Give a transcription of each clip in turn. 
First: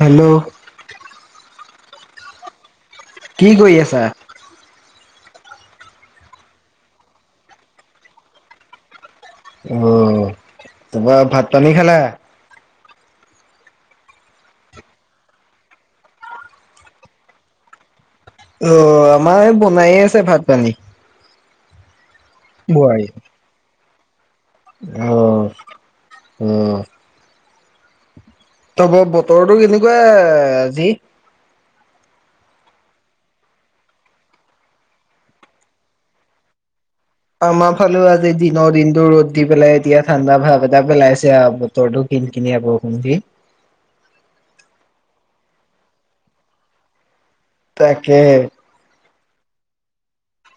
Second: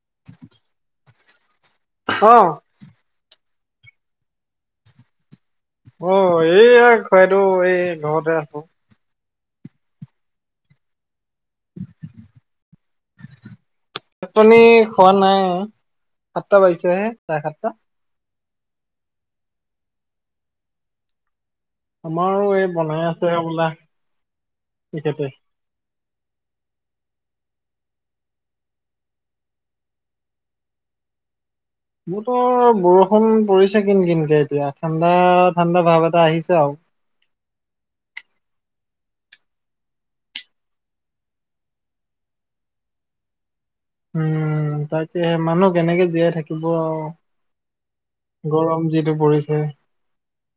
Hello? অ'। কি কৰি আছা? অ' এইয়া খুৰাদেউ এই ঘৰতে আছো। অ' তোমাৰ ভাত পানী খালা? ত পনী খোৱা নাই, সাতটা বাজিছেহে চাৰে সাতটা। অ' আমাৰ বনায়ে আছে ভাত পানী। আমাৰো এই বোৱাৰী বনাই আছে হ'বলা। তেখেতে। অ' অ'। ত ব বতৰটো কেনেকুৱা আজি? মোৰতো বৰষুণ পৰিছে কিন কিনকে এতিয়া ঠাণ্ডা ঠাণ্ডা ভাৱ এটা আহিছে আৰু। আমাৰ ফালে আজি দিনৰ দিনো ৰ'দ দি পেলাই এতিয়া ঠাণ্ডা ভাৱ এটা পেলাইছে তৰটো কিন কিনিয়া বৰষুণ দি উম তাকে মানুহ কেনেকে জীয়াই থাকিব আৰু তাকে। গৰম যিটো পৰিছে।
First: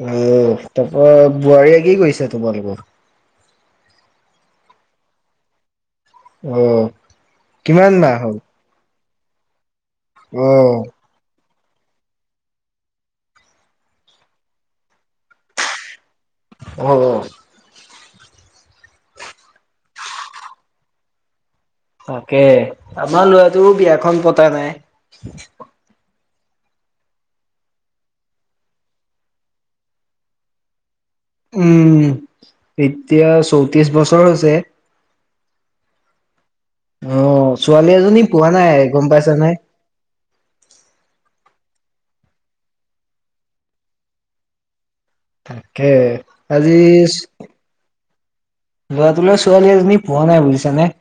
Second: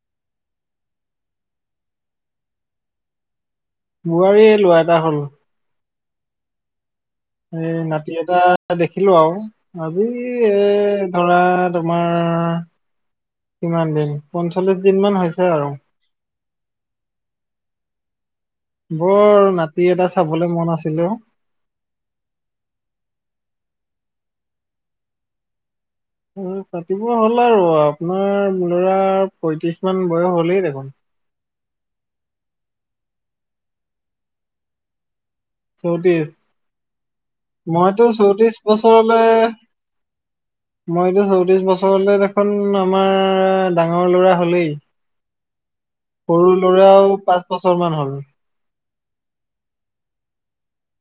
অ' তাৰপৰা বোৱাৰীয়ে কি কৰিছে তোমালোকৰ? বোৱাৰী ল'ৰা এটা হ'ল। অ'। এ কিমান নাতি মাহ এটা হ'ল? দেখিলো আৰু। আজি এ অ', ধৰা তোমাৰ কিমান দিন পঞ্চল্লিশ দিন মান হৈছে আৰু। অ'। বৰ নাতি এটা চাবলৈ মন আছিল অ'। তাকে আমাৰ লৰাটোৰো বিয়াখন পতা নাই। পাতিব হ'ল আৰু আপোনাৰ ল'ৰা পয়ত্ৰিশ মান বয়স হলেই দেখোন? উম এতিয়া চৌত্ৰিশ বছৰ হৈছে। চৌত্ৰিশ অ ছোৱালী মইতো এজনী পোৱা চৌত্ৰিশ নাই গম বছৰলৈ পাইছা নে মইটো চৌত্ৰিশ বছৰলৈ দেখোন আমাৰ ডাঙৰ ল'ৰা হ'লেই। তাকে। সৰু আজি ল'ৰাও পাঁচ বছৰ মান হ'ল। ল'ৰাটোলে ছোৱালী এজনী পোৱা নাই বুজিছানে।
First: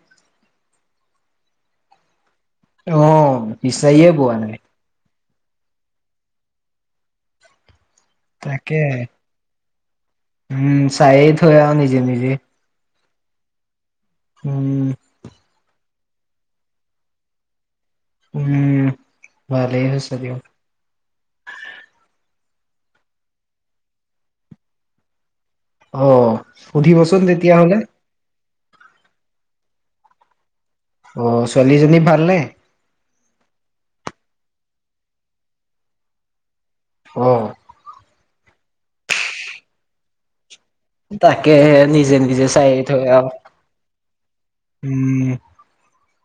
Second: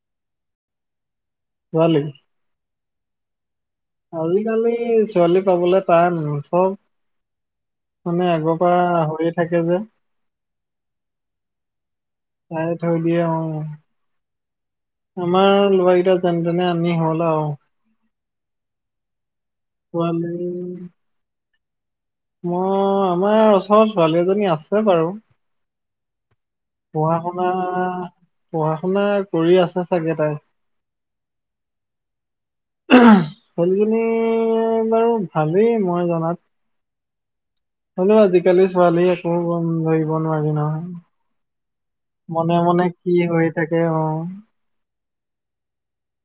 ছোৱালী? অ' বিচাৰিয়ে পোৱা নাই। আজিকালি ছোৱালী পাবলে তান, চব মানে আগৰ পৰা তাকে হৈয়ে থাকে যে। উম চাইয়ে থয় আৰু নিজে নিজে। চাইয়ে থৈ দিয়ে অ'। উম। আমাৰ ল'ৰা কেইটা যেনে তেনে আনি হ'ল আৰু। উম ভালেই হৈছে দিয়ক। ছোৱালী মই আমাৰ ওচৰত ছোৱালী এজনী আছে বাৰু। অ' পঢ়া সুধিবচোন শুনা তেতিয়াহ'লে? পঢ়া শুনা কৰি আছে চাগে তাই। অ' ছোৱালীজনী ভালনে? ছোৱালীজনী বাৰু ভালেই মই জনাত। অ'। হ'লে আজিকালি ছোৱালী একো গ'ম ধৰিব নোৱাৰি নহয়। তাকেহে নিজ মনে মনে কি হৈ থাকে অ'। উম।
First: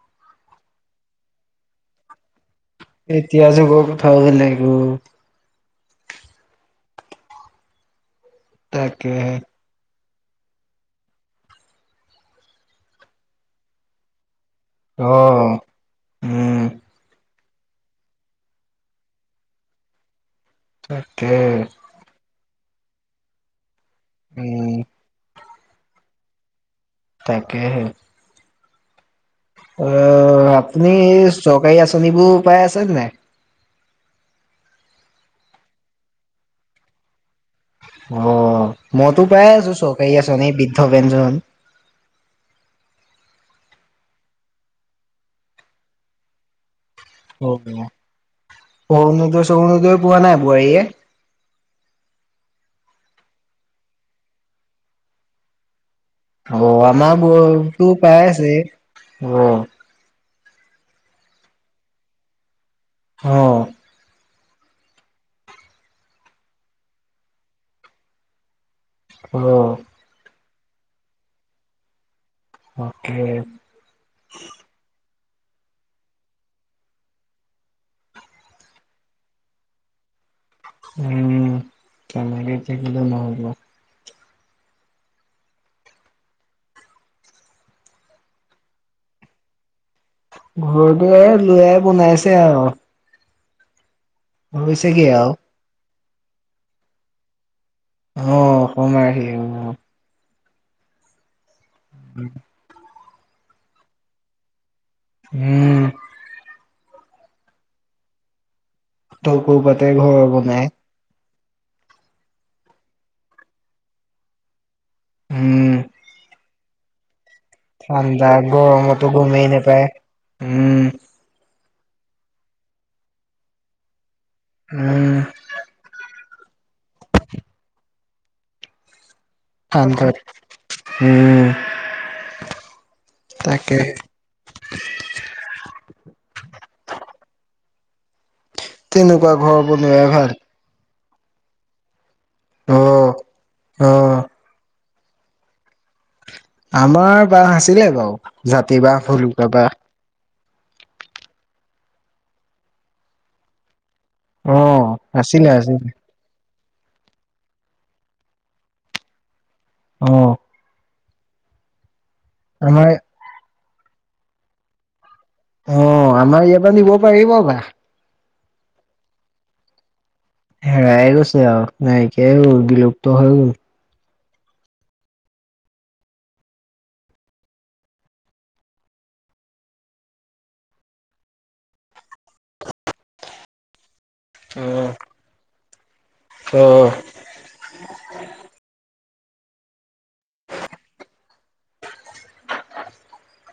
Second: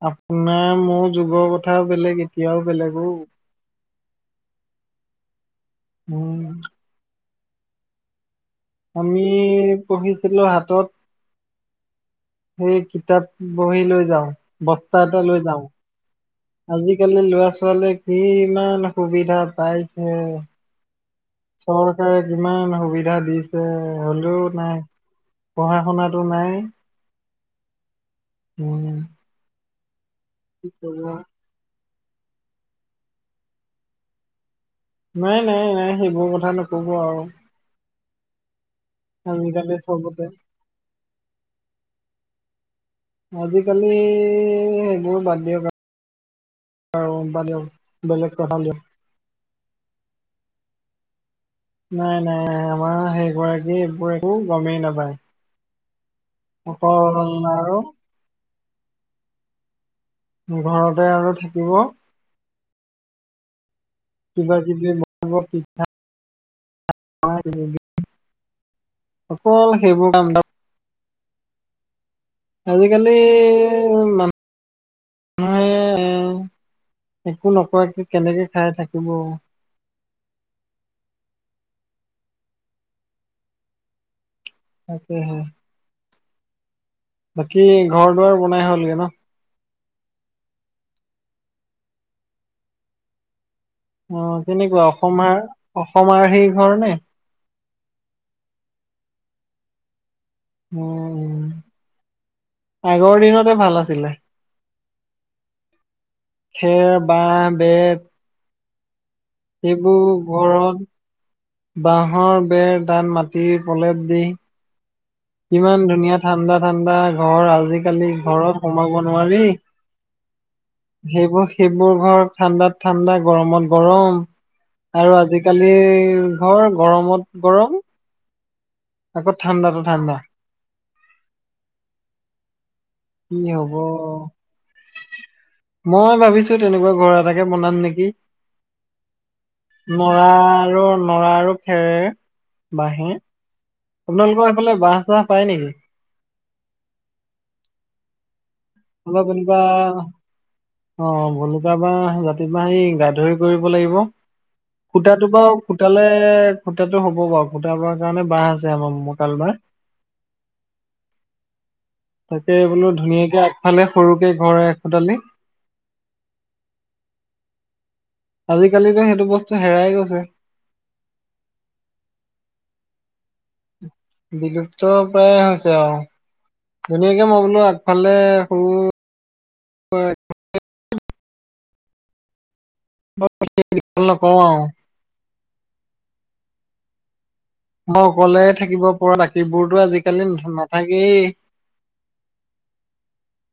আপোনাৰ মোৰ যুগৰ কথাও বেলেগ এতিয়াও বেলেগ। এতিয়া যে গৈ কথাও বেলেগ হ'ল। উম। আমি, তাকেহে পঢ়িছিলো হাতত সেই কিতাপ বহী লৈ যাওঁ। বস্তা এটা লৈ অ', যাওঁ। উম, আজিকালি ল'ৰা ছোৱালীয়ে কি ইমান সুবিধা পাইছে। তাকে। চৰকাৰে কিমান সুবিধা দিছে, হ'লেও উম, নাই পঢ়া শুনাটো নাই। তাকে হে, উম। কি অ'আপুনি কৰিব চৰকাৰী আঁচনিবোৰ পাই আছে নাই? নাই, নাই, নাই সেইবোৰ কথা নক'ব আৰু অ' মইতো পায়ে আজিকালি আছো চৰকাৰী চবতে আচনিৰ এই বৃদ্ধ পেঞ্জন। আজিকালি সেইবোৰ বাদ দিয়ক আ। আৰু বাদ দিয়ক বেলেগ কথা উলিয়াওক। অৰুণোদয়চ অৰুণোদয় পোৱা নাই বোৱাৰীয়ে। নাই, নাই, নাই আমাৰ সেই গৰাকীয়ে এইবোৰ একো গমেই নাপায়। অ' আমাৰ অকল বৌ আৰু তো পাই আছে অ' ঘৰতে আৰু থাকিব। অ' কিবা কিবি [unintelligible] অকল অ', সেইবোৰ কাম আজিকালি, তাকে, [inaudible] হেয়ে এ একো নকৰাকে কেনেকে খাই থাকিব। উম, তেনেকে থাকিলে নহ'ব। তাকে হে, বাকী ঘৰ দুৱাৰ বনাই হ'লগে ন। ঘৰতোহে আৰু ল'ৰাই বনাইছে আৰু। অ' কেনেকুৱা হৈছেগে আৰু। অসমাৰ অসমাৰ সেই ঘৰ নে। অ'অসমাৰ [unintelligible] অ, উম, উম। [unintelligible] আগৰ দিনতে ভাল আছিলে। হ'ম। খেৰ, বাহঁ, বেত তল কৰবাতে সেইবোৰ ঘৰ বনাই ঘৰত বাঁহৰ বেৰ তাত মাটিৰ প্ৰলেপ দি। উম, ইমান ধুনীয়া ঠাণ্ডা ঠাণ্ডা ঘৰ আ আজিকালি ঠাণ্ডা ঘৰত সোমাব গৰমতো নোৱাৰি। গমেই নোপায় উম সেইবোৰ সেইবোৰ ঘৰ ঠাণ্ডাত ঠাণ্ডা গৰমত গৰম উম আৰু আজি কালি ঘৰ গৰমত গৰম। আকৌ ঠাণ্ডা ঠাণ্ডাত উম। কি হ'ব। তাকে মই ভাবিছোঁ, তেনেকুৱা ঘৰ এটাকে বনাম নেকি। তেনেকুৱা ঘৰ বনোৱাই নৰা ভাল আৰু নৰা আৰু। খেৰেৰে, অ বাঁহে অ আপোনালোকৰ সেইফালে বাঁহ চাহ পায় নেকি? আমাৰ বাঁহ আছিলে বাৰু জাতি বাঁহ, অলপ ভুলকা এনেকুৱা বাঁহ। অ' ভলুকা বাঁহ, জাতি বাঁহ এই গাত ধৰি কৰিব লাগিব। অ সূতাটোপা আছিলে আছিলে পুতালে কে খুটাটো হ'ব বাৰু খুটাবৰ কাৰণে বাঁহ আছে আমাৰ মকাল বাঁহ। অ'। তাকে বোলো আমাৰ ধুনীয়াকে আগফালে সৰুকে ঘৰ এ, খোতালি অ' আমাৰ ইয়াৰপৰা নিব পাৰিব বাঁহ। আজিকালি যে সেইটো বস্তু হেৰাই গৈছে। হেৰাইে গৈছে আৰু, নাইকিয়াই হ'ল, বিলুপ্ত হৈ গ'ল। বিলুপ্ত প্ৰায় হৈছে অ'। ধুনীয়াকে মই বোলো আগফালে সৰু হয়। [unintelligible] অ', অ'। মই অকলে থাকিবপৰা, বাকীবোৰতো আজিকালি নাথাকেই। [inaudible]